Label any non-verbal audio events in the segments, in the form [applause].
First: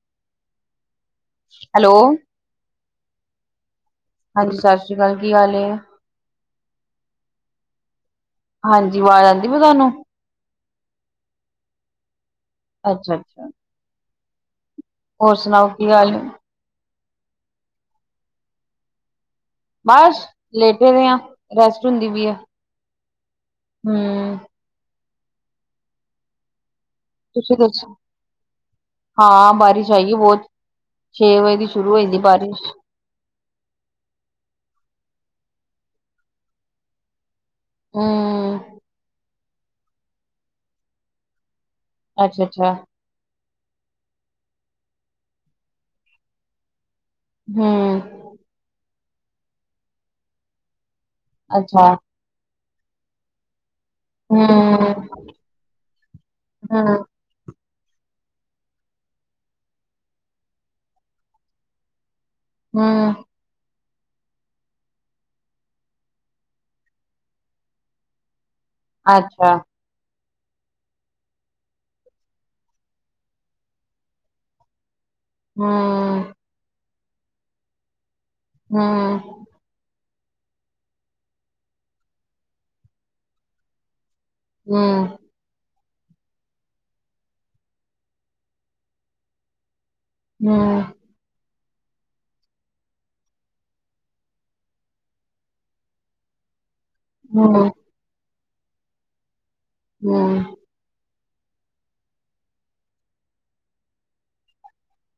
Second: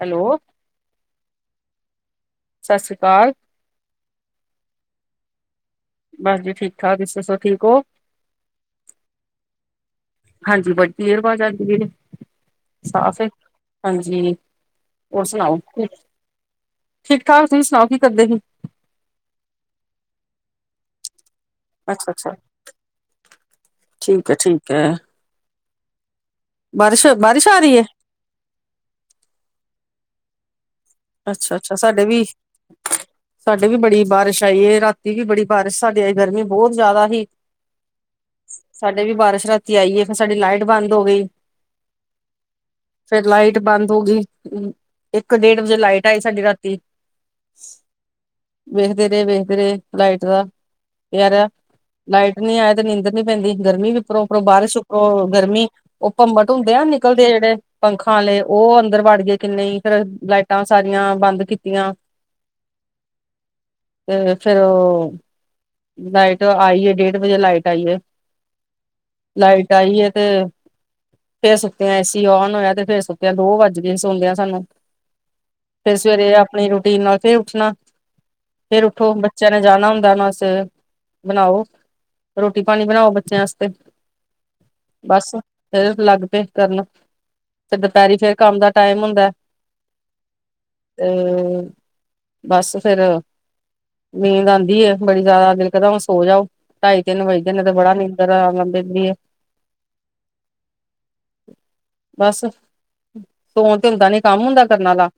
Hello. Hello. ਸਤਿ ਸ੍ਰੀ ਅਕਾਲ। ਹਾਂਜੀ, ਸਤਿ ਸ੍ਰੀ ਅਕਾਲ ਕੀ ਹਾਲ ਏ? ਬਸ ਜੀ ਠੀਕ- ਠਾਕ ਤੁਸੀ ਦੱਸੋ ਠੀਕ ਹੋ? ਹਾਂਜੀ ਆਵਾਜ਼ ਆਉਂਦੀ ਪਈ ਤੁਹਾਨੂੰ। ਹਾਂਜੀ ਵੱਡੀ ਦੇਰ ਬਾਦ ਆਂਦੀ ਪਈ ਹੈ। ਅੱਛਾ ਸਾਫ਼ ਏ ਅੱਛਾ ਹਾਂਜੀ। ਹੋਰ ਸੁਣਾਓ? ਕੀ ਹਾਲ ਏ ਠੀਕ- ਠਾਕ। ਤੁਸੀਂ ਸੁਣਾਓ ਕੀ ਕਰਦੇ ਸੀ? ਬਸ ਲੇਟੇ ਰਹੇ ਹਾਂ, ਰੈਸਟ ਹੁੰਦੀ ਅੱਛਾ ਵੀ ਅੱਛਾ ਹੈ। ਹੂੰ। ਕਿ ਬਾਰਿਸ਼ ਬਾਰਿਸ਼ ਤੁਸੀਂ ਆ ਰਹੀ ਹੈ ਦੱਸੋ ਹਾਂ, ਬਾਰਿਸ਼ ਆਈਏ ਬਹੁਤ। ਛੇ ਵਜੇ ਦੀ ਸ਼ੁਰੂ ਹੋ ਜਾਂਦੀ ਬਾਰਿਸ਼। ਹਾਂ [unintelligible] ਸਾਡੇ ਵੀ ਬੜੀ ਬਾਰਿਸ਼ ਆਈ ਏ। ਰਾਤੀ ਵੀ ਬੜੀ ਬਾਰਿਸ਼ ਸਾਡੇ ਆਈ, ਗਰਮੀ ਬਹੁਤ ਜ਼ਿਆਦਾ ਹੀ। ਹੂੰ। ਸਾਡੇ ਵੀ ਬਾਰਿਸ਼ ਰਾਤੀ ਆਈ ਏ। ਫੇਰ ਸਾਡੀ ਲਾਈਟ ਬੰਦ ਹੋ ਗਈ। ਅੱਛਾ- ਅੱਛਾ। ਫੇਰ ਲਾਈਟ ਬੰਦ ਹੋ ਗਈ। ਹੂੰ ਇੱਕ, ਡੇਢ ਵਜੇ ਲਾਈਟ ਆਈ ਸਾਡੀ ਰਾਤੀ। ਹੂੰ। ਵੇਖਦੇ ਰਹੇ- ਵੇਖਦੇ ਰਹੇ ਲਾਈਟ ਦਾ। ਪੇਆ ਰਿਹਾ ਅੱਛਾ ਲਾਈਟ। ਨੀ ਆਏ ਤੇ ਨੀਂਦਰ ਨੀ ਪੈਂਦੀ, ਗਰਮੀ ਵੀ ਉਪਰੋ- ਉਪਰੋ ਹੂੰ ਬਾਰਿਸ਼, ਉਪਰੋ ਗਰਮੀ, ਉਹ ਭੰਬਟ ਹੁੰਦੇ ਆ ਹੂੰ ਨਿਕਲਦੇ ਆ ਜਿਹੜੇ। ਪੰਖਾਂ ਆਲੇ ਉਹ ਅੰਦਰ ਵੜ ਗਏ ਕਿੰਨੇ ਹੀ। ਫੇਰ ਲਾਈਟਾਂ ਸਾਰੀਆਂ ਬੰਦ ਕੀਤੀਆਂ। ਹੂੰ। ਤੇ ਫੇਰ ਉਹ। ਲਾਈਟ ਆਈਏ, ਡੇਢ ਵਜੇ ਲਾਈਟ ਆਈਏ। ਅੱਛਾ ਲਾਈਟ ਆਈ ਹੈ ਤੇ। ਫੇਰ ਸੁੱਤਿਆ। ਏਸੀ ਉਨ ਹੋਇਆ ਤੇ ਫੇਰ ਸੁਤਿਆਂ। ਦੋ ਵੱਜ ਗੇ ਸੌਦਿਆਂ ਸਾਨੂੰ। ਹੂੰ ਫੇਰ ਸਵੇਰੇ ਆਪਣੀ ਰੂਟੀਨ ਨਾਲ, ਫੇਰ ਉੱਠਣਾ ਫੇਰ ਉੱਠੋ। ਹੂੰ ਬੱਚੇ ਨੇ ਜਾਣਾ ਹੁੰਦਾ ਨਾ। ਤੇ ਬਣਾਓ ਰੋਟੀ- ਪਾਣੀ ਬਣਾਓ ਬੱਚਿਆਂ ਵਸਤੇ। ਹੂੰ ਬਸ ਫੇਰ ਲੱਗ ਪਏ ਕਰਨ, ਦੁਪਹਿਰੀ ਫੇਰ ਕੰਮ ਦਾ ਟਾਈਮ ਹੁੰਦਾ। ਹੂੰ। ਤੇ ਬਸ ਫੇਰ ਨੀਂਦ ਆਉਂਦੀ ਹੈ। ਬੜੀ ਜ਼ਿਆਦਾ ਦਿਲ ਕਰੋ ਹੁਣ ਸੋ ਜਾਓ। ਢਾਈ, ਤਿੰਨ ਵਜਦੇ ਨੇ ਹੂੰ ਤੇ ਬੜਾ ਨੀਂਦ ਆ ਲਦੀ ਆ। ਹੂੰ। [inaudible] ਬਸ ਸੋਣ ਤੇ ਹੁੰਦਾ ਨੀ ਕੰਮ ਹੁੰਦਾ ਕਰਨ ਵਾਲਾ।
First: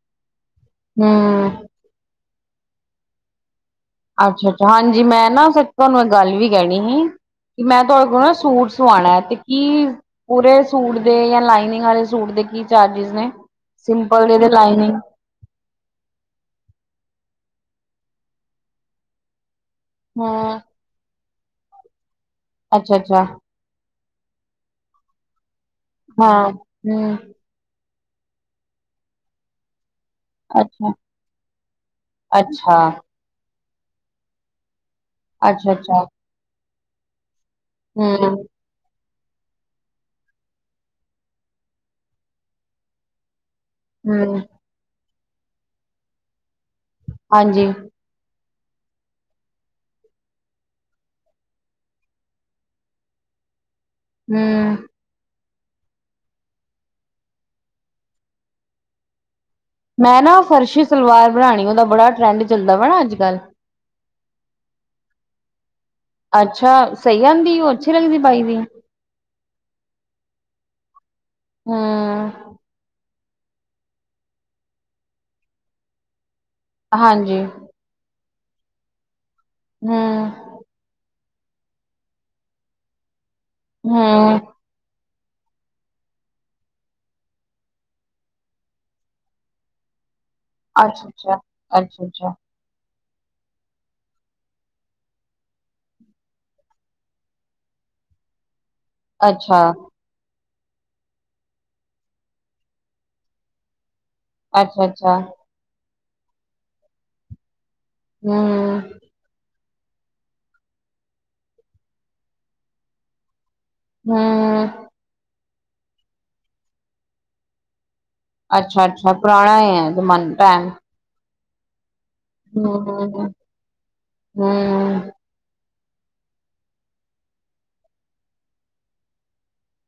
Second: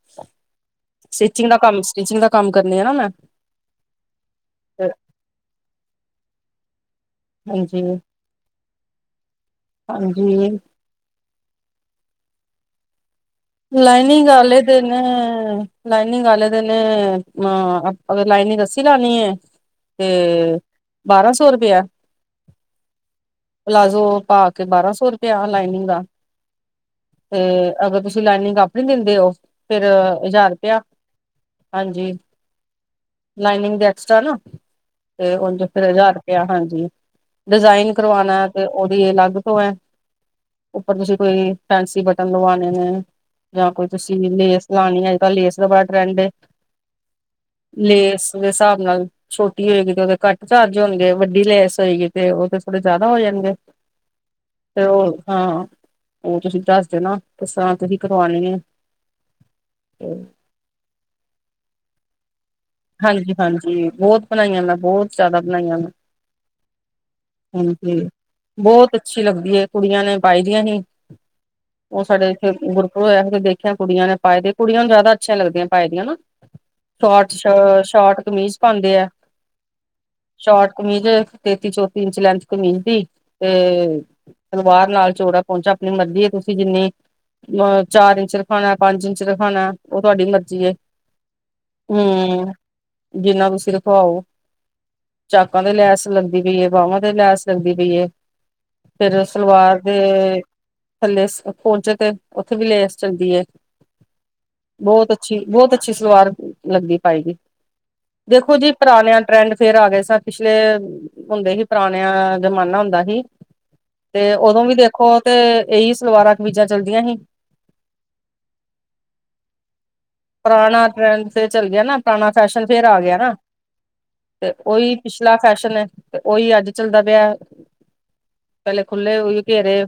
ਸਟਿਚਿੰਗ ਦਾ ਹੂੰ ਕੰਮ, ਸਟਿਚਿੰਗ ਦਾ ਕੰਮ ਕਰਨੀੇ ਆ ਨਾ ਮੈਂ। ਅੱਛਾ-ਅੱਛਾ ਹਾਂਜੀ ਮੈਂ ਨਾ ਤੁਹਾਨੂੰ ਇੱਕ ਗੱਲ ਵੀ ਕਹਿਣੀ ਸੀ। ਹਾਂਜੀ ਮੈਂ ਤੁਹਾਡੇ ਕੋਲ ਨਾ, ਸੂਟ ਸਵਾਣਾ ਹੈ ਤੇ ਕੀ ਹਾਂਜੀ। ਪੂਰੇ ਸੂਟ ਦੇ, ਜਾਂ ਲਾਈਨਿੰਗ ਵਾਲੇ ਸੂਟ ਦੇ ਕੀ ਚਾਰਜਿਸ ਨੇ। ਸਿੰਪਲ ਲਾਈਨਿੰਗ ਤੇ ਵਾਲੇ ਦੇ ਨ ਲਾਈਨਿੰਗ ਲਾਈਨਿੰਗ ਵਾਲੇ ਦੇ ਨਾ ਅਗਰ ਲਾਈਨਿੰਗ ਅਸੀ ਲਾਣੀ ਹੈ ਤੇ ਹਾਂ ਬਾਰਾਂ ਸੌ ਰੁਪਇਆ। ਅੱਛਾ-ਅੱਛਾ। ਪਲਾਜ਼ੋ ਪਾ ਕੇ, ਬਾਰਾਂ ਸੌ ਰੁਪਇਆ ਲਾਈਨਿੰਗ ਦਾ। ਹਾਂ ਹੂੰ ਤੇ ਅਗਰ ਤੁਸੀਂ ਤੁਸੀ ਲਾਈਨਿੰਗ ਆਪਣੀ ਦਿੰਦੇ ਹੋ। ਫਿਰ ਹਜ਼ਾਰ ਰੁਪਆ ਅੱਛਾ ਹਾਂਜੀ ਅੱਛਾ ਲਾਈਨਿੰਗ ਦੇ ਐਕਸਟ ਨਾ ਤੇ ਉੰਜ ਫਿਰ ਅੱਛਾ-ਅੱਛਾ ਹਜਾਰ ਰੁਪਆ ਹਾਂਜੀ। ਡਿਜ਼ਾਇਨ ਕਰਵਾਉਣਾ ਹੂੰ-ਹੂੰ ਤੇ ਉਹਦੀ ਅਲੱਗ ਤੋਂ ਹੈ ਉੱਪਰ ਤੁਸੀਂ ਕੋਈ ਫੈਸੀ ਬਟਨ ਲਵਾਣੇ ਨੇ। ਜਾਂ ਕੋਈ ਤੁਸੀਂ ਲੇਸ ਲਾਉਣੀ ਆ ਅਜ ਕੱਲ ਲੇਸ ਦਾ ਬੜਾ ਟਰੈਂਡ ਹੈ, ਹਾਂਜੀ ਲੇਸ ਉਹਦੇ ਸਾਬ ਨਾਲ ਛੋਟੀ ਹੋਏਗੀ ਤੇ ਉਹਦੇ ਘੱਟ ਚਾਰਜ ਹੋਣਗੇ ਵੱਡੀ ਲੈਸ ਹੋਏਗੀ ਤੇ ਉਹ ਤੇ ਥੋੜੇ ਜਾਦਾ ਹੋ ਜਾਣਗੇ। ਹੂੰ ਤੇ ਹੋਰ ਹਾਂ ਉਹ ਤੁਸੀਂ ਦੱਸ ਦਿਓ ਨਾ ਕਿਸ ਤਰ੍ਹਾਂ ਤੁਸੀਂ ਕਰਵਾਣੀ ਹੈ। ਮੈਂ ਨਾ ਫਰਸ਼ੀ ਸਲਵਾਰ ਬਣਾਣੀ ਉਹਦਾ ਬੜਾ ਟਰੈਂਡ ਚੱਲਦਾ ਵਾ ਨਾ ਅੱਜ ਕੱਲ ਹਾਂਜੀ-ਹਾਂਜੀ ਬਹੁਤ ਬਣਾਈਆਂ ਮੈਂ ਬਹੁਤ ਜਾਦਾ ਬਣਾਈਆ ਮੈਂ। ਅੱਛਾ। ਸਹੀ ਆਂਦੀ ਉਹ ਅੱਛੀ ਹਾਂਜੀ ਲੱਗਦੀ ਪਾਈ ਦੀ ਬੌਤ ਅੱਛੀ ਲੱਗਦੀ ਏ ਕੁੜੀਆਂ ਨੇ ਪਾਈ ਦੀਆ ਹੀ। ਉਹ ਹਾਂ ਸਾਡੇ ਇੱਥੇ ਗੁਰਪੁਰ ਹੋਇਆ ਦੇਖਿਆ ਕੁੜੀਆਂ ਨੇ ਪਾਏ ਦੇ ਕੁੜੀਆਂ ਨੂੰ ਜਾਦਾ ਅੱਛੀਆ ਲੱਗਦੀਆ ਪਾਏ ਦੀਆ ਨਾ। ਹਾਂਜੀ ਸ਼ੋਟਸ਼ ਸ਼ੋਟ ਕਮੀਜ਼ ਪਾਦੇ ਏ। ਹਮ ਸ਼ੋਰਟ ਕਮੀਜ਼ ਤੇਤੀ ਚੌਤੀ ਇੰਚ ਲੈਂਥ ਕਮੀਜ਼ ਦੀ ਤੇ ਹੂੰ ਸਲਵਾਰ ਨਾਲ ਚੋੜਾ ਪਹੁੰਚਾ ਆਪਣੀ ਮਰਜ਼ੀ ਤੁਸੀ ਜਿੰਨੀ ਚਾਰ ਇੰਚ ਰਖਾਣਾ ਪੰਜ ਇੰਚ ਰਖਾਣਾ। ਉਹ ਤੁਹਾਡੀ ਮਰਜੀ ਏ ਅੱਛਾ ਅੱਛਾ ਅੱਛਾ ਹਮ। ਜਿੰਨਾ ਤੁਸੀ ਰਖਵਾਓ ਚਾਕਾਂ ਤੇ ਲੈਸ ਲੱਗਦੀ ਪਈ ਹੈ। ਬਾਂਵਾਂ ਤੇ ਲੈਸ ਲੱਗਦੀ ਪਈ ਹੈ ਫੇਰ ਅੱਛਾ ਸਲਵਾਰ ਤੇ ਥੱਲੇ ਪੋਚੇ ਤੇ ਉੱਥੇ ਵੀ ਲੇਸ ਚੱਲਦੀ ਏ। ਅੱਛਾ ਅੱਛਾ ਬੌਤ ਅੱਛਾ ਅੱਛੀ ਬੌਤ ਅੱਛੀ ਸਲਵਾਰ ਲੱਗਦੀ ਪਾਈ ਦੀ। ਦੇਖੋ ਜੀ ਹਮ ਪੁਰਾਣਿਆ ਟਰੈਂਡ ਫੇਰ ਆ ਗਏ ਸ ਪਿਛਲੇ ਹੁੰਦੇ ਸੀ ਪੁਰਾਣਿਆ ਜ਼ਮਾਨਾ ਹੁੰਦਾ ਸੀ ਤੇ ਉਦੋਂ ਹਮ ਵੀ ਦੇਖ ਖੋ ਤੇ ਇਹੀ ਸਲਵਾਰਾ ਕਮੀਜਾ ਚੱਲਦੀਆਂ ਹੀ। ਅੱਛਾ-ਅੱਛਾ ਪੁਰਾਣਾ ਹੈ ਜਮਾ ਪੁਰਾਣਾ ਟਰੈਂਡ ਫਿਰ ਚੱਲ ਗਿਆ ਨਾ ਪੁਰਾਣਾ ਫੈਸ਼ਨ ਫੇਰ ਆ ਗਿਆ ਹਮ ਨਾ ਤੇ ਉਹੀ ਹਮ ਪਿ ਲਾ ਫੈਸ਼ਨ ਹੈ ਤੇ ਓਹੀ ਅੱਜ ਚੱਲਦਾ ਪਿਆ ਪਹਿਲੇ ਖੁੱਲੇ ਉਹੀ ਘੇਰੇ।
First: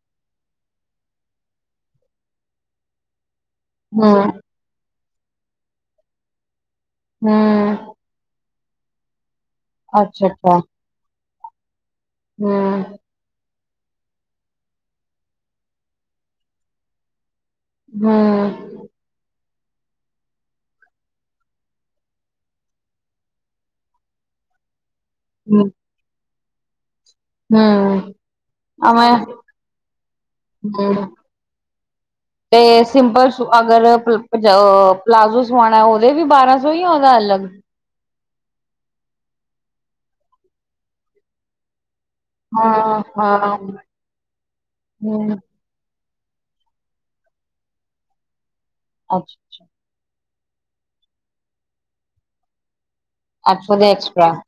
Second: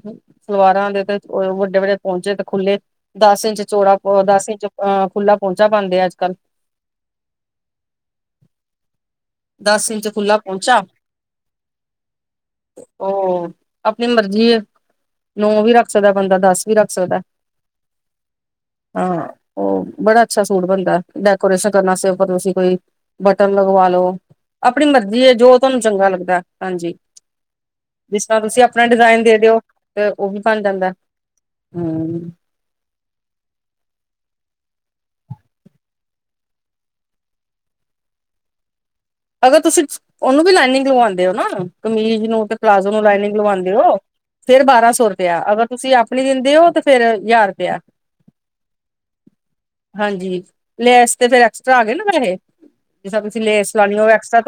ਸਲਵਾਰਾ ਦੇ ਤੇ ਵੱਡੇ-ਵੱਡੇ ਪਹੁੰਚੇ ਤੇ ਖੁੱਲੇ ਦਸ ਇੰਚ ਚੋੜਾ ਹਮ ਪੋ ਹਮ ਦੱਸ ਇੰਚ ਅਹ ਖੁੱਲ੍ਹਲਾ ਪਹੁੰਚਾ ਪਾਦੇ ਅੱਜ ਕੱਲ। ਹਮ ਦਸ ਇੰਚ ਅੱਛਾ ਖੁੱਲਾ ਅੱਛਾ ਪੋਚਾ। ਹਮ ਉਹ ਆਪਣੀ ਮਰਜੀ ਏ ਨੌ ਵੀ ਰੱਖ ਸਕਦਾ ਬੰਦਾ ਦਸ ਵੀ ਰੱਖ ਸਕਦਾ। ਹਮ ਹਾਂ ਉਹ ਬੜਾ ਅੱਛਾ ਸੂਟ ਬਣਦਾ ਡੈਕੋਰੇਸ਼ਨ ਕਰਨ ਵਾਸਤੇ ਤੁਸੀ ਕੋਈ ਬਟਨ ਲਗਵਾ ਲੋ ਆਪਣੀ ਮਰਜ਼ੀ ਹੈ ਜੋ ਹਮ ਤੁਹਾਨੂੰ ਚੰਗਾ ਲੱਗਦਾ ਹਾਂਜੀ। ਹਮ ਜਿਸ ਤਰ੍ਹਾਂ ਤੁਸੀਂ ਆਪਣਾ ਆਵੇਂ ਡਿਜ਼ਾਇਨ ਦੇ ਦਿਓ ਤੇ ਉਹ ਵੀ ਬਣ ਜਾਂਦਾ। ਹਮ ਹਮ ਤੇ ਸਿੰਪਲ ਅਗਰ ਆ ਪਲਾਜ਼ੋ ਸਵਾਉਣਾ ਉਹਦੇ ਵੀ ਬਾਰਾਂ ਸੌ ਜਾਂ ਉਹਦਾ ਅਲੱਗ। ਅਗਰ ਤੁਸੀਂ ਉਹਨੂੰ ਵੀ ਲਾਈਨਿੰਗ ਲਵਾਉਂਦੇ ਹੋ ਨਾ ਕਮੀਜ਼ ਨੂੰ ਤੇ ਪਲਾਜ਼ੋ ਹਾਂ ਨੂੰ ਲਾਈਨਿੰਗ ਹਾਂ ਲਵਾਂਦੇ ਹਮ ਓ ਫੇਰ ਬਾਰਾਂ ਸੌ ਰੁਪਇਆ ਅਗਰ ਤੁਸੀ ਆਪਣੀ ਦਿੰਦੇ ਹੋ ਤੇ ਫੇਰ ਹਜ਼ਾਰ ਰੁਪਇਆ। ਅੱਛਾ ਛਾ ਹਾਂਜੀ ਲੈਸ ਤੇ ਫੇਰ ਐਕਸਟਰਾ ਆ ਗਏ ਨਾ ਪੈਹੈ ਜਿੱਦਾ ਤੁਸੀ ਅੱਛਾ ਲੇਸ ਉਹਦੇ ਲਾਣੀ ਹੋਵੇ ਐਕਸਟਰਾ ਐਕਸਟਰਾ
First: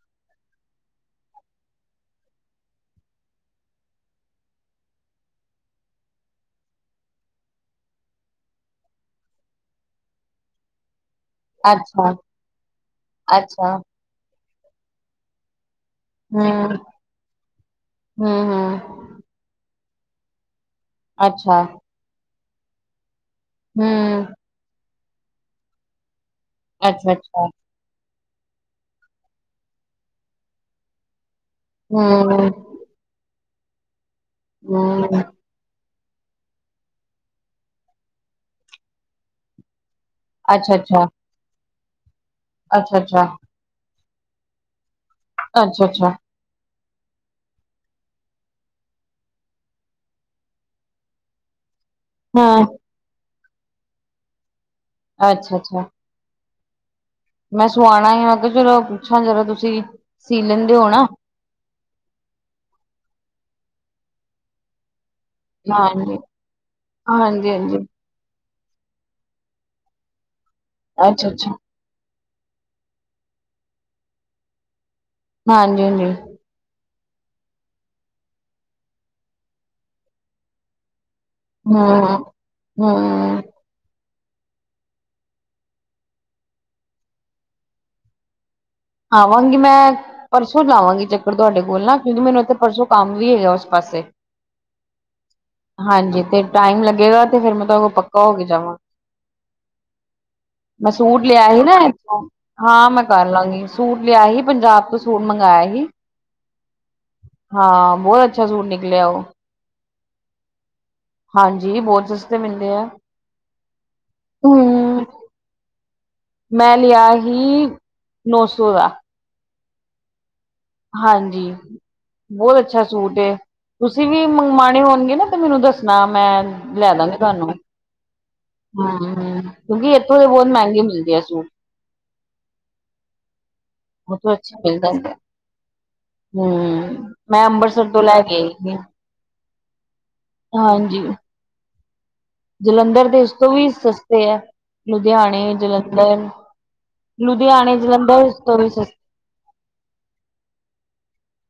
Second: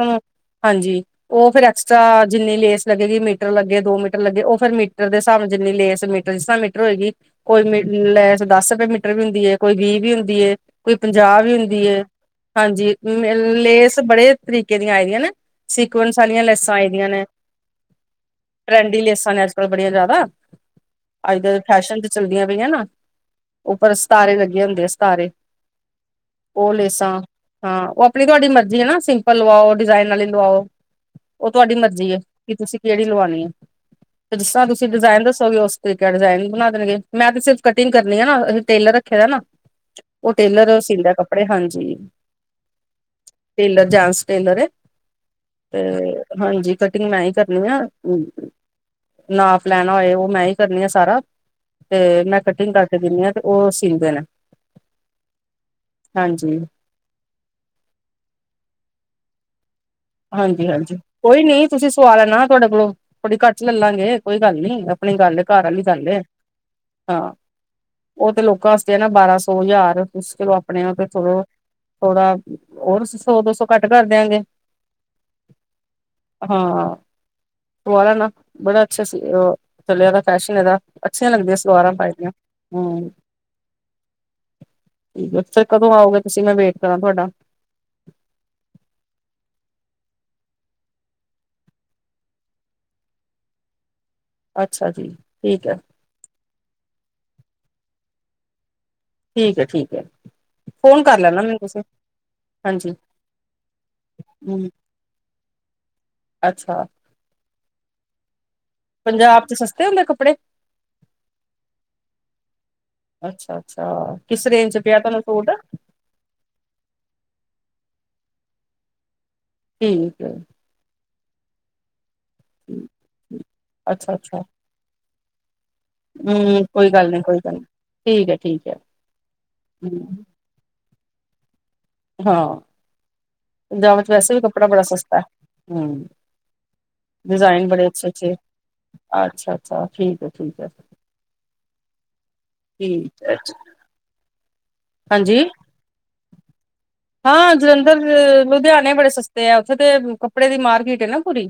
ਹਾਂਜੀ ਉਹ ਫੇਰ ਐਕਸਟਰਾ ਜਿੰਨੀ ਲੇਸ ਲੱਗੇਗੀ ਮੀਟਰ ਲੱਗੇ, ਦੋ ਮੀਟਰ ਲੱਗੇ ਉਹ ਫਿਰ ਮੀਟਰ ਦੇ ਹਿਸਾਬ ਨਾਲ ਜਿੰਨੀ ਲੇਸ ਮ ਜਿਸ ਤਰ੍ਹਾਂ ਮੀਟਰ ਹੋਏਗੀ ਕੋਈ ਮ ਲੈ ਦਸ ਰੁਪਏ ਮੀਟਰ ਵੀ ਹੁੰਦੀ ਹੈ ਕੋਈ ਵੀਹ ਵੀ ਹੁੰਦੀ ਹੈ। ਕੋਈ ਪੰਜਾਹ ਹੀ ਹੁੰਦੀ ਅੱਛਾ ਹਾਂਜੀ ਅੱਛਾ ਲੇਸ ਬੜੇ ਤਰੀਕੇ ਦੀਆਂ ਆਏ ਦੀਆਂ ਨਾ ਸਿਕਵੰਸ ਵਾਲੀਆਂ ਹਮ ਲੇਸਾਂ ਆਏ ਦੀਆਂ ਨੇ ਟੈਂਡੀ ਹੂੰ-ਹੂੰ, ਲੇਸਾਂ ਨੇ ਕਲ ਬੜੀਆਂ ਜ਼ਿਆਦਾ ਅੱਜ ਕੱਲ ਅੱਛਾ, ਫੈਸ਼ਨ ਤੇ ਚਲਦੀਆਂ ਪਈਆਂ ਨਾ ਉੱਪਰ ਹੂੰ, ਸਿਤਾਰੇ ਲੱਗੇ ਹੁੰਦੇ ਆ ਸਤਾਰੇ ਉਹ ਲੇਸਾਂ ਅੱਛਾ-ਅੱਛਾ, ਹਾਂ ਉਹ ਆਪਣੀ ਤੁਹਾਡੀ ਮਰਜ਼ ਜੀ ਨਾ ਸਿੰਪਲ ਲਵਾਓ ਡਿਜ਼ਾਇਨ ਵਾਲੀ ਲਵਾਓ ਉਹ ਤੁਹਾਡੀ ਮਰਜ਼ੀ ਹੂੰ। ਕਿ ਤੁਸੀਂ ਜਿਹੜੀ ਲਵਾਣੀ ਹੈ ਤੇ ਜਿਸ ਤਰ੍ਹਾਂ ਤੁਸੀਂ ਹੂੰ, ਡਿਜ਼ਾਇਨ ਦੱਸੋਗੇ ਉਸ ਤ ਡਿਜ਼ਾਇਨ ਬਣਾ ਦੇਣਗੇ ਮੈਂ ਤੇ ਸਿਰਫ ਕਟਿੰਗ ਕਰਨੀ ਆ ਨਾ ਅਸੀਂ ਟੇਲਰ ਰੱਖੇ ਦਾ ਨਾ ਉਹ ਟੇਲਰ ਸੀਦੈ ਕੱਪੜੇ ਹਾਂਜੀ ਅੱਛਾ ਅੱਛਾ ਟੇਲਰ ਜਸ ਟੇਲਰ ਤੇ ਅੱਛਾ-ਅੱਛਾ, ਹਾਂਜੀ ਕਟਿੰਗ ਮੈਂ ਹੀ ਕਰਨੀ ਆ ਨਾਪ ਲੈਣਾ ਹੋਏ ਉਹ ਮੈਂ ਹੀ ਕਰਨੀ ਆ ਸਾਰਾ ਤੇ ਮੈਂ ਕਟਿੰਗ ਹੂੰ, ਕਰਕੇ ਦਿੰਦੀ ਹਾਂ ਤੇ ਉਹ ਸੀਂਦੇ ਨੇ ਅੱਛਾ ਅੱਛਾ ਹਾਂਜੀ ਮੈਂ ਸਵਾਣਾ ਆ ਮੈਂ ਕਿਹਾ ਚਲੋ ਪੁੱਛਾਂ ਜਦੋ ਤੁਸੀਂ ਸੀ ਹਾਂਜੀ ਲੈਂਦੇ ਹੋ ਹਾਂਜੀ ਨਾ, ਕੋਈ ਨੀ ਤੁਸੀਂ ਸਵਾ ਲੈਣਾ ਤੁਹਾਡੇ ਕੋਲੋਂ ਥੋੜੀ ਘੱਟ ਲੈਲਾਂਗੇ ਕੋਈ ਗੱਲ ਨੀ ਆਪਣੀ ਗੱਲ ਘਰ ਆਲੀ ਗੱਲ ਹਾਂਜੀ। ਏ ਹਾਂ ਹਾਂਜੀ-ਹਾਂਜੀ, ਉਹ ਤੇ ਲੋਕਾਂ ਆਸਤੇ ਆ ਨਾ ਬਾਰਾਂ ਸੌ ਹਜ਼ਾਰ ਤੁਸੀ ਚਲੋ ਆਪਣੇ ਤੇ ਥੋੜੋ ਅੱਛਾ-ਅੱਛਾ, ਥੋੜਾ ਹੋਰ ਸੌ ਦੋ ਸੌ ਘੱਟ ਕਰ ਦਿਆਂਗੇ ਹਾਂਜੀ ਹਾਂਜੀ ਹਾਂ ਸੁਆ ਲੈਣਾ ਬੜਾ ਅੱਛਾ ਸੀ ਚਲਿਆ ਫੈਸ਼ਨ ਇਹਦਾ ਅੱਛੀਆਂ ਲੱਗਦੀਆਂ ਸਲਵਾਰਾਂ ਪਾਈ ਹੂੰ। ਦੀਆਂ ਹਮ ਹੂੰ, ਅੱਛਾ ਕਦੋਂ ਆਓਗੇ ਤੁਸੀਂ ਮੈਂ ਵੇਟ ਕਰਾਂ ਤੁਹਾਡਾ ਆਵਾਂਗੀ ਮੈਂ ਪਰਸੋਂ ਲਾਵਾਂਗੀ ਚੱਕਰ ਤੁਹਾਡੇ ਕੋਲ ਨਾ ਕਿਉਂਕਿ ਮੈਨੂੰ ਉੱਥੇ ਪਰਸੋਂ ਕੰਮ ਵੀ ਹੈਗਾ ਉਸ ਪਾਸੇ ਅੱਛਾ ਜੀ ਠੀਕ ਹੈ ਹਾਂਜੀ ਤੇ ਟਾਈਮ ਲੱਗੇਗਾ ਤੇ ਫੇਰ ਮੈਂ ਤੁ ਪੱਕਾ ਹੋ ਕੇ ਜਾਵਾਂ ਠੀਕ ਹੈ ਠੀਕ ਹੈ ਮੈਂ ਫੋਨ ਕਰ ਸੂਟ ਲੈਣਾ ਲਿਆ ਮੈਨੂੰ ਸੀ ਨਾ ਤੁਸੀਂ ਇਥੋਂ ਹਾਂ ਹਾਂਜੀ ਮੈਂ ਕਰ ਲਾਂਗੀ ਸੂਟ ਲਿਆ ਹੀ ਹਮ ਪੰਜਾਬ ਤੋਂ ਸੂਟ ਮੰਗਇਆ ਹੀ ਅੱਛਾ ਹਾਂ ਬਹੁਤ ਅੱਛਾ ਸੁਟ ਨਿਕਲਿਆ ਉਹ ਪੰਜਾਬ ਚ ਸਸਤੇ ਹੁੰਦੇ ਕੱਪੜੇ ਹਾਂਜੀ ਬਹੁਤ ਸਸਤੇ ਮਿਲਦੇ ਐ ਅੱਛਾ ਅੱਛਾ ਕਿਸ ਰੇਂਜ ਚ ਪਿਆ ਤੁਹਾਨੂੰ ਸੂਟ ਮੈਂ ਲਿਆ ਸੀ ਨੌ ਸੌ ਦਾ ਠੀਕ ਏ ਹਾਂਜੀ ਬਹੁਤ ਅੱਛਾ ਸੂਟ ਏ ਠੀਕ। ਤੁਸੀਂ ਅੱਛਾ ਵੀ ਅੱਛਾ ਮੰਗਵਾਂਣੇ ਹੋਣਗੇ ਨਾ ਤੇ ਮੈਨੂੰ ਦੱਸ ਸਣਾ ਮੈਂ ਹਮ ਕੋਈ ਗੱਲ ਲਿਆਦਾਂਗੀ ਨੀ ਕੋਈ ਗੱਲ ਤੁਹਾਂਨੂੰ। ਨੀ ਠੀਕ ਏਂ ਠੀਕ ਏਂ। ਹੂੰ ਕਿਉਂਕਿ ਇੱਥੋਂ ਵੀ ਬਹੁਤ ਮਹਿੰਗੀ ਮਿਲ਼ਦੇ ਆ ਸ਼ੂਟ। ਹਾਂ ਪੰਜਾਬ ਚ ਵੈਸੇ ਵੀ ਕੱਪੜਾਂ ਬੜਾ ਸਸਤਾ ਹੈਂ। ਹੂੰ ਮੈਂ ਅੰਬਰਸਰ ਤੋਂ ਲ਼ੈ ਕੇ ਆਈਂ ਹੀ ਆ ਅੱਛਾ ਅੱਛਾ। ਠੀਕ ਹੈਂ ਠੀਕ ਹੈਂ। ਜਲ਼ੰਧਰ ਦੇ ਠੀਕ ਇਸ ਹੈ ਤੋਂ ਜੀ। ਵੀ ਸਸਤੇ ਹੈਂ। ਹਾਂਜੀ, ਲੁਧਿਆਣੇਂ ਜਲ਼ੰਧਰ। ਹਾਂ ਜਲ਼ੰਧਰ ਲੁਧਿਆਣੇਂ ਬੜੇ ਸਸਤੇ ਐ, ਉੱਥੇ ਤੇ ਕੱਪੜੇ ਦੀ ਮਾਰਕੀਟ ਹੈਂ ਨਾ ਪੂਰੀ।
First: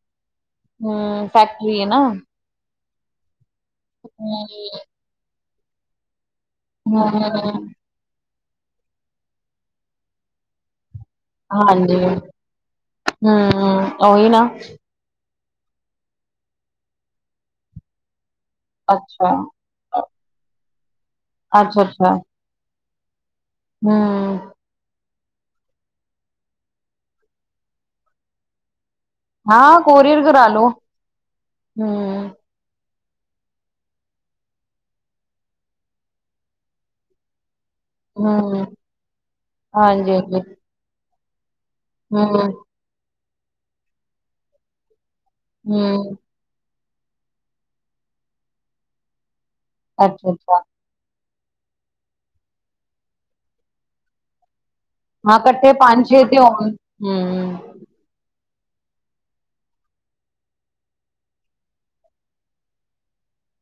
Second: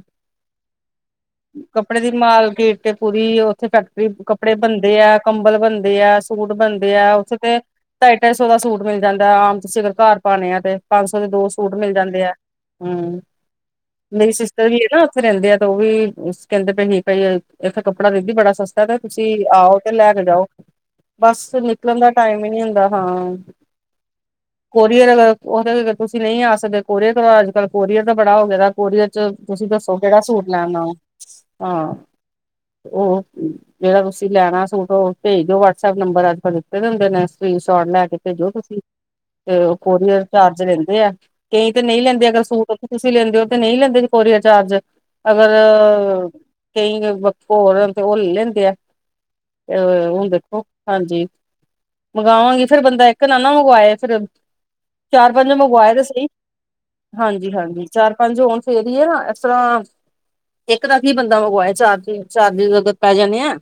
ਹੂੰ ਫੈਕਟਰੀ ਐ ਨਾ। ਕੱਪੜੇ ਦੀ ਮਾਰਕੀਟ ਕੇ ਪੂਰੀ ਉੱਥੇ ਫੈਕਟਰੀ ਕੱਪੜੇ ਹੂੰ ਬਣਦੇ ਐ, ਕੰਬਲ਼ ਬਣਦੇ ਐ, ਸੂਟ ਬਣਦੇ ਐ। ਉੱਥੇ ਤੇ। ਢਾਈ- ਢਾਈ ਸੌ ਦਾ ਸੂਟ ਮਿਲ ਜਾਂਦਾਂ, ਆਮ ਤੁਸੀਂ ਅਗਰ ਘਰ ਪਾਣੇਂ ਆ ਤੇ। ਪੰਜ ਸੌ ਦੇ ਦੋ ਸੂਟ ਮਿਲ ਹਾਂਜੀ ਹੂੰ ਜਾਂਦੇ ਐ, ਹੂੰ ਉਹੀ ਮੇਰੀ ਨਾ ਸਿਸਟਰ ਵੀ ਐਂ ਨਾ ਉੱਥੇ ਰਹਿੰਦੇਂ ਆ, ਤੇ ਉਹ ਵੀ ਕਹਿੰਦੇ ਪਏ ਹੀ ਭਈ ਇੱਥੇ ਕੱਪੜਾ ਕਹਿੰਦੀ ਬੜਾ ਸਸਤਾ, ਤੇ ਅੱਛਾ। ਤੁਸੀਂ ਆਓ। ਫ਼ਿਰ ਲੈ ਕੇ ਜਾਓ, ਬਸ ਨਿਕਲਣ ਦਾ ਅੱਛਾ-ਅੱਛਾ ਟਾਇਮ ਹੀ ਨੀ ਹੁੰਦਾ, ਹਾਂ। ਹੂੰ। ਬਈ ਅਗਰ ਉਹ ਤੇ ਅਗਰ ਤੁਸੀਂ ਨਹੀਂ ਆ ਸਕਦੇ ਕੋਰੀਅਰ ਕਰੋ। ਅੱਜ ਕੱਲ ਕੋਰੀਅਰ ਦਾ ਬੜਾ ਹੋ ਗਿਆਂ ਦਾ। ਕੋਰੀਅਰ ਚ ਤੁਸੀਂ ਹਾਂ ਦੱਸੋਂ ਕਿਹੜਾ ਕੋਰੀਅਰ ਕਰਾ ਸੂਟ ਲੋ ਲੈਣ ਆਓ, ਹਾਂ। ਹੂੰ। ਉਹ ਜਿਹੜਾਂ ਤੁਸੀਂ ਲੈਣਾਂ ਸੂਟ ਉਹ ਭੇਜ ਦਿਓ, ਵਟਸਐੱਪ ਨੰਬਰ ਅੱਜ- ਕੱਲ੍ਹ ਦਿੱਤੇ ਦੇ ਹੁੰਦੇ ਨੇਂ। ਸਕਰੀਨ ਸ਼ੌਟ ਲੈ ਕੇ ਭੇਜੋ ਹੂੰ ਤੁਸੀਂ। ਤੇ ਕੋਰੀਅਰ ਹਾਂਜੀ-ਹਾਂਜੀ ਚਾਰਜ ਲੈਂਦੇ ਆ, ਕਈ ਤੇ ਨਹੀਂ ਲੈਂਦੇਂ ਅਗਰ ਸੂਟ ਉਥੋਂ ਤੁਸੀਂ ਲੈਂਦੇ ਹੋ ਤੇ ਨਹੀਂ ਲੈਂਦੇਂ ਕੋਰੀਅਰ ਚਾਰਜ, ਹੂੰ-ਹੂੰ ਅਗਰ ਕਈ ਵੱਖੋ ਹੋਰ ਤੇ ਉਹ ਲੈ ਲੈਂਦੇਂ ਆ, ਹੁਣ ਅੱਛਾ-ਅੱਛਾ ਦੇਖੋਂ ਹਾਂਜੀ ਮੰਗਾਵਾਂਗੀ, ਫ਼ਿਰ ਬੰਦਾਂ ਇੱਕ ਨਾ-ਨਾ ਮੰਗਵਾਏ ਫ਼ਿਰ ਚਾਰ ਹਾਂ ਪੰਜ ਕੱਠੇ ਮੰਗਵਾਏ ਤੇ ਪੰਜ-ਛੇ ਸਈ, ਹੋਣ ਹੂੰ ਹਾਂਜੀ-ਹਾਂਜੀ ਚਾਰ ਪੰਜ ਹੋਣ ਫਿਰ ਹੀ ਆ ਨਾ, ਇਸ ਤਰ੍ਹਾਂ ਇੱਕ ਦਾ ਕੀ ਬੰਦਾ ਮੰਗਵਾਏ, ਚਾਰ ਚਾਰਜਿੰਗ ਜ਼ਿਆਦਾ ਪੈ ਜਾਣੇ ਆ।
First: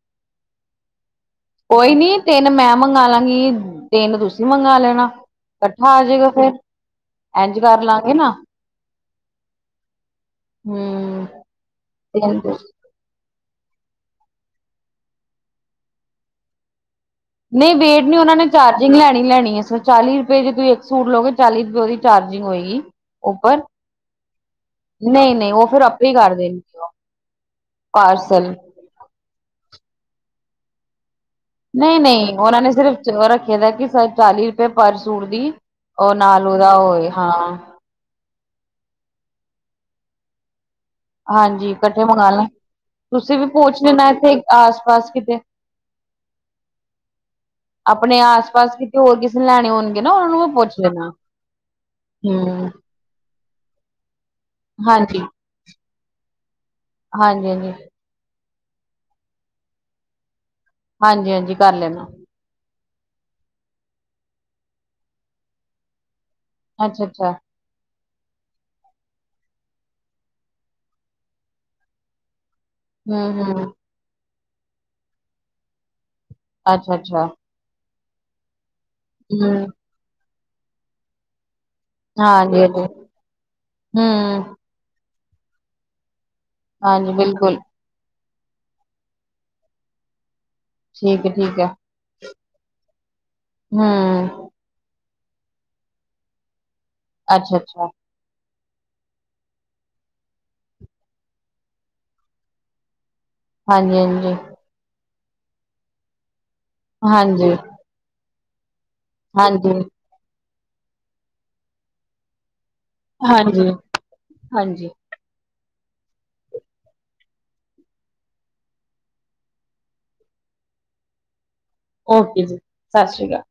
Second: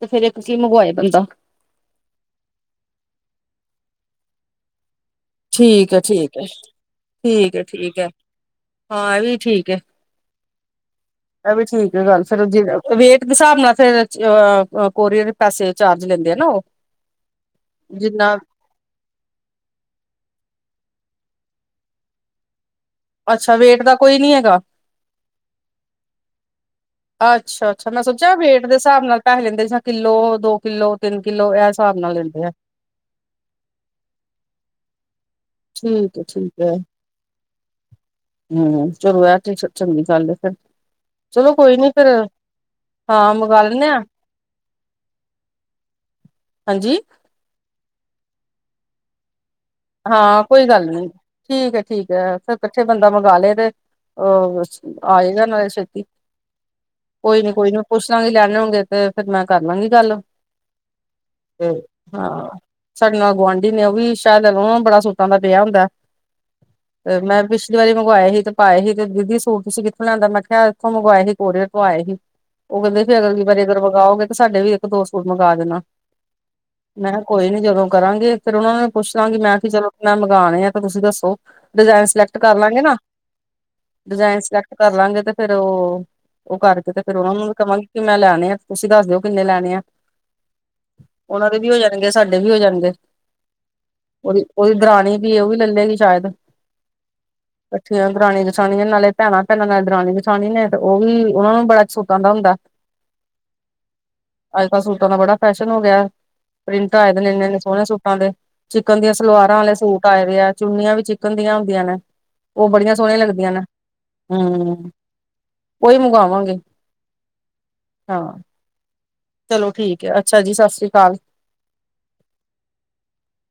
ਤੇ ਫੇਰ ਇੱਕ ਹੀ ਮੰਗਵਾਏ ਬੰਦਾ। ਕੋਈ ਨੀਂ ਤਿੰਨ ਮੈਂ ਮੰਗਾ ਲਾਂਗੀ, ਤਿੰਨ ਤੁਸੀਂ ਮੰਗਾਂ ਲੈਣਾ। ਠੀਕ ਇਕੱਠਾ ਹੈ ਆਜੇਗਾ ਠੀਕ ਹੈ ਫ਼ਿਰ, ਠੀਕ ਇੰਝ ਹੈ ਕਰ ਠੀਕ ਹੈ ਲਾਂਗੇ ਨਾ। ਹਾਂ ਇਹ ਵੀ ਹੂੰ, ਐ ਵੀ ਠੀਕ ਐ ਗੱਲ਼ ਤਿੰਨ ਸਰਬਜੀਤ। ਵੇਟ ਦੇ ਹਿਸਾਬ ਨਾਲ਼, ਫ਼ਿਰ ਚ ਕੋਰੀਅਰ ਪੈਸੇ ਚਾਰਜ ਲੈਂਦੇਂ ਆ ਨਾ ਉਹ। ਨਹੀਂ ਵੇਟ ਨੀ ਜਿੰਨਾ ਉਹਨਾਂ ਨੇ ਚਾਰਜਿੰਗ ਲੈਣੀ- ਲੈਣੀ ਐ, ਸਰ ਚਾਲ਼ੀ ਰੁਪਏ ਜੇ ਤੁਸੀਂ ਇੱਕ ਸ਼ੂਟ ਲਓਗੇ, ਚਾਲ਼ੀ ਰੁਪਏ ਉਹਦੀ ਚਾਰਜਿੰਗ ਹੋਏਗੀ। ਅੱਛਾ ਉੱਪਰ ਵੇਟ ਦਾ ਕੋਈ ਨੀ ਹੈਗਾ। ਨਹੀਂ- ਨਹੀਂ, ਉਹ ਫ਼ਿਰ ਆਪੇ ਹੀ ਕਰ ਦੇਣਗੇ। ਅੱਛਾ- ਅੱਛਾ ਮੈਂ ਸੋਚਿਆਂ ਪਾਰਸਲ ਵੇਟ ਦੇ ਹਿਸਾਬ ਨਾਲ ਪੈਹੇ ਲੈਂਦੇ, ਜਾਂ ਕਿੱਲੋ ਦੋ ਕਿੱਲੋ। ਤਿੰਨ ਕਿੱਲੋ, ਐਹ ਹਿਸਾਬ ਨਾਲ ਲੈਂਦੇਂ ਐ। ਉਹ ਰੱਖਿਆਂ ਦਾ ਕਿ ਚਾਲੀ ਰੁਪਏ ਪਰ ਸੂਟ ਦੀ, ਔਰ ਠੀਕ ਹੈ ਨਾਲ ਠੀਕ ਉਹਦਾ ਹੋਏ, ਹਾਂ। ਹੂੰ, ਚਲੋ ਐਹ ਚੀਜ਼ ਤੇ ਚੰਗੀ ਗੱਲ ਐ ਫਿਰ। ਚਲੋ ਹਾਂਜੀ ਕੋਈ ਨੀ ਕੱਠੇ ਫੇਰ ਮੰਗਾਲਾ, ਹਾਂ ਤੁਸੀਂ ਵੀ ਮੰਗਵਾ ਪੂਛ ਲੈਂਦੇ ਆ ਲੈਣਾ ਇੱਥੇਂ ਆਸ-ਪਾਸ ਕਿਤੇ। ਹਾਂਜੀ। ਆਪਣੇ ਆਸ- ਪਾਸ ਕਿਤੇ, ਹੋਰ ਕਿਸੇ ਨੇ ਲੈਣੇ ਹੋਣ। ਹਾਂ ਕੋਈ ਗੱਲ ਨੀ, ਠੀਕ ਐ-ਠੀਕ ਐ, ਫ਼ਿਰ ਹੂੰ ਇਕੱਠੇ ਬੰਦਾ ਮੰਗਾ ਲੇ ਤੇ। ਅਹ ਹਾਂਜੀ ਆਏਗਾ ਨਾਲ਼ੇ ਛੇਤੀ। ਕੋਈ ਹਾਂਜੀ ਨੀਂ ਕੋਈ ਹਾਂਜੀ ਨੀਂ, ਮੈਂ ਪੁੱਛਲਾਂਗੀ ਲੈਂਣੇ ਹੋਣਗੇ, ਤੇ ਫ਼ਿਰ ਮੈਂ ਕਰਲਾਂਗੀ ਗੱਲ। ਹਾਂਜੀ ਹਾਂਜੀ ਤੇ ਕਰ ਲੈਣਾ ਹਾਂ, ਸਾਡੇ ਨਾਲ ਗੁਆਂਢੀ ਨੇ ਉਹ ਵੀ ਸ਼ਾਇਦ ਤੇ ਉਹਨਾਂ ਨੂੰ ਬੜਾ ਸੂਟਾਂ ਦਾ ਪਿਆ ਹੁੰਦਾ, ਅੱਛਾ ਤੇ ਅੱਛਾ ਮੈਂ ਪਿੱਛ ਪਿੱਛਲੀ ਵਾਰੀ ਮੰਗਵਾਏ ਸੀ, ਤੇ ਪਾਏ ਸੀ ਤੇ ਦੀਦੀ ਸੂਟ ਤੁਸੀਂ ਕਿੱਥੋਂ ਲਿਆਂਦਾ, ਮੈਂ ਕਿਹਾ ਇੱਥੋਂ ਮੰਗਵਾਏ ਸੀ, ਕੋਰੀਅਰ ਤੋਂ ਆਏ ਸੀ। ਉਹ ਕਹਿੰਦੇ ਸੀ ਅਗਰ ਹਮ ਅਗਲੀ ਵਾਰੀ ਹਮ ਮੰਗਾਓਗੇ, ਤੇ ਸਾਡੇ ਵੀ ਇੱਕ ਦੋ ਸੂਟ ਮੰਗਾ ਦੇਣਾ। ਅੱਛਾ ਮੈਂ ਕਾ ਅੱਛਾ ਕੋਈ ਨੀ ਜਦੋਂ ਕਰਾਂਗੀ, ਫ਼ਿਰ ਉਹਨਾਂ ਨੂੰ ਪੁੱਛਲਾਂਗੀ, ਮੈਂ ਹਮ ਕੀ ਤੇ ਚਲੋ ਮੈਂ ਤੇ ਮੰਗਾਣੇ ਆ, ਤੇ ਤੁਸੀਂ ਦੱਸੋ। ਡਿਜ਼ਾਇਨ ਸਿਲੈਕਟ ਹਾਂਜੀ ਕਰਲਾਂਗੇ ਹਾਂਜੀ ਨਾ, ਡਿਜ਼ਾਇਨ ਹਮ ਸਿਲੈਕਟ ਕਰਲਾਂਗੇ ਤੇ ਫੇਰ ਉਹ, ਉਹ ਕਰਕੇ ਤੇ ਹਾਂਜੀ ਫੇਰ ਉਹਨਾਂ ਨੂੰ ਵੀ ਬਿਲਕੁਲ ਕਵਾਂਗੀ। ਕਿਵੇਂ ਲੈਣੇ ਆ, ਤੁਸੀਂ ਦੱਸ ਦਿਓ ਕਿੰਨੇ ਲੈਣੇ ਆ। ਠੀਕ ਉਹਨਾਂ ਦੇ ਵੀ ਹੋ ਜਾਣਗੇ, ਸਾਡੇ ਵੀ ਹੋ ਜਾਣਗੇ। ਹੂੰ, ਉਹਦੀ ਉਹਦੀ ਦਰਾਣੀ ਵੀ ਐ, ਉਹ ਵੀ ਲੇ ਲੇਗੀ ਸ਼ਾਇਦ ਅੱਛਾ ਅੱਛਾ ਕੱਠੀਆਂ ਦਰਾਣੀਆਂ- ਜਠਾਣੀਆਂ ਨੇ, ਨਾਲੇ ਭੈਣਾਂ- ਭੈਣਾਂ, ਨਾਲੇ ਦਰਾਣੀ- ਜਠਾਣੀ ਨੇ, ਤੇ ਉਹ ਵੀ ਉਹਨਾਂ ਨੂੰ ਬੜਾ ਸੂਟਾਂ ਦਾ ਹੁੰਦਾ। [unintelligible] ਹਾਂਜੀ- ਹਾਂਜੀ। ਅੱਜ- ਕੱਲ੍ਹ ਸੂਟਾਂ ਦਾ ਬੜਾ ਫੈਸ਼ਨ ਹੋ ਗਿਆ, ਪ੍ਰਿੰਟ ਆਏ ਦੇ ਨੇ ਇੰਨੇ- ਹਾਂਜੀ ਇੰਨੇ ਸੋਹਣੇ ਸੂਟਾਂ ਦੇ। ਚਿਕਨ ਦੀਆਂ ਸਲਵਾਰਾਂ ਵਾਲੇ ਹਾਂਜੀ ਸੂਟ ਆਏ ਦੇ ਆ, ਚੁੰਨੀਆਂ ਵੀ ਚਿਕਨ ਦੀਆਂ ਹੁੰਦੀਆਂ ਨੇ, ਉਹ ਬੜੀਆਂ ਸੋਹਣੀਆਂ ਲੱਗਦੀਆਂ ਨੇ, ਹਾਂਜੀ ਹੂੰ। ਹਾਂਜੀ ਓਹੀ ਮੰਗਵਾਂਵਾਂਗੇ, ਹਾਂ। ਚਲੋ ਠੀਕ ਹੈ, ਅੱਛਾ ਜੀ, ਸਤਿ ਸ਼੍ਰੀ ਅਕਾਲ। ਓਕੇ ਜੀ, ਸਤਿ ਸ਼੍ਰੀ ਅਕਾਲ।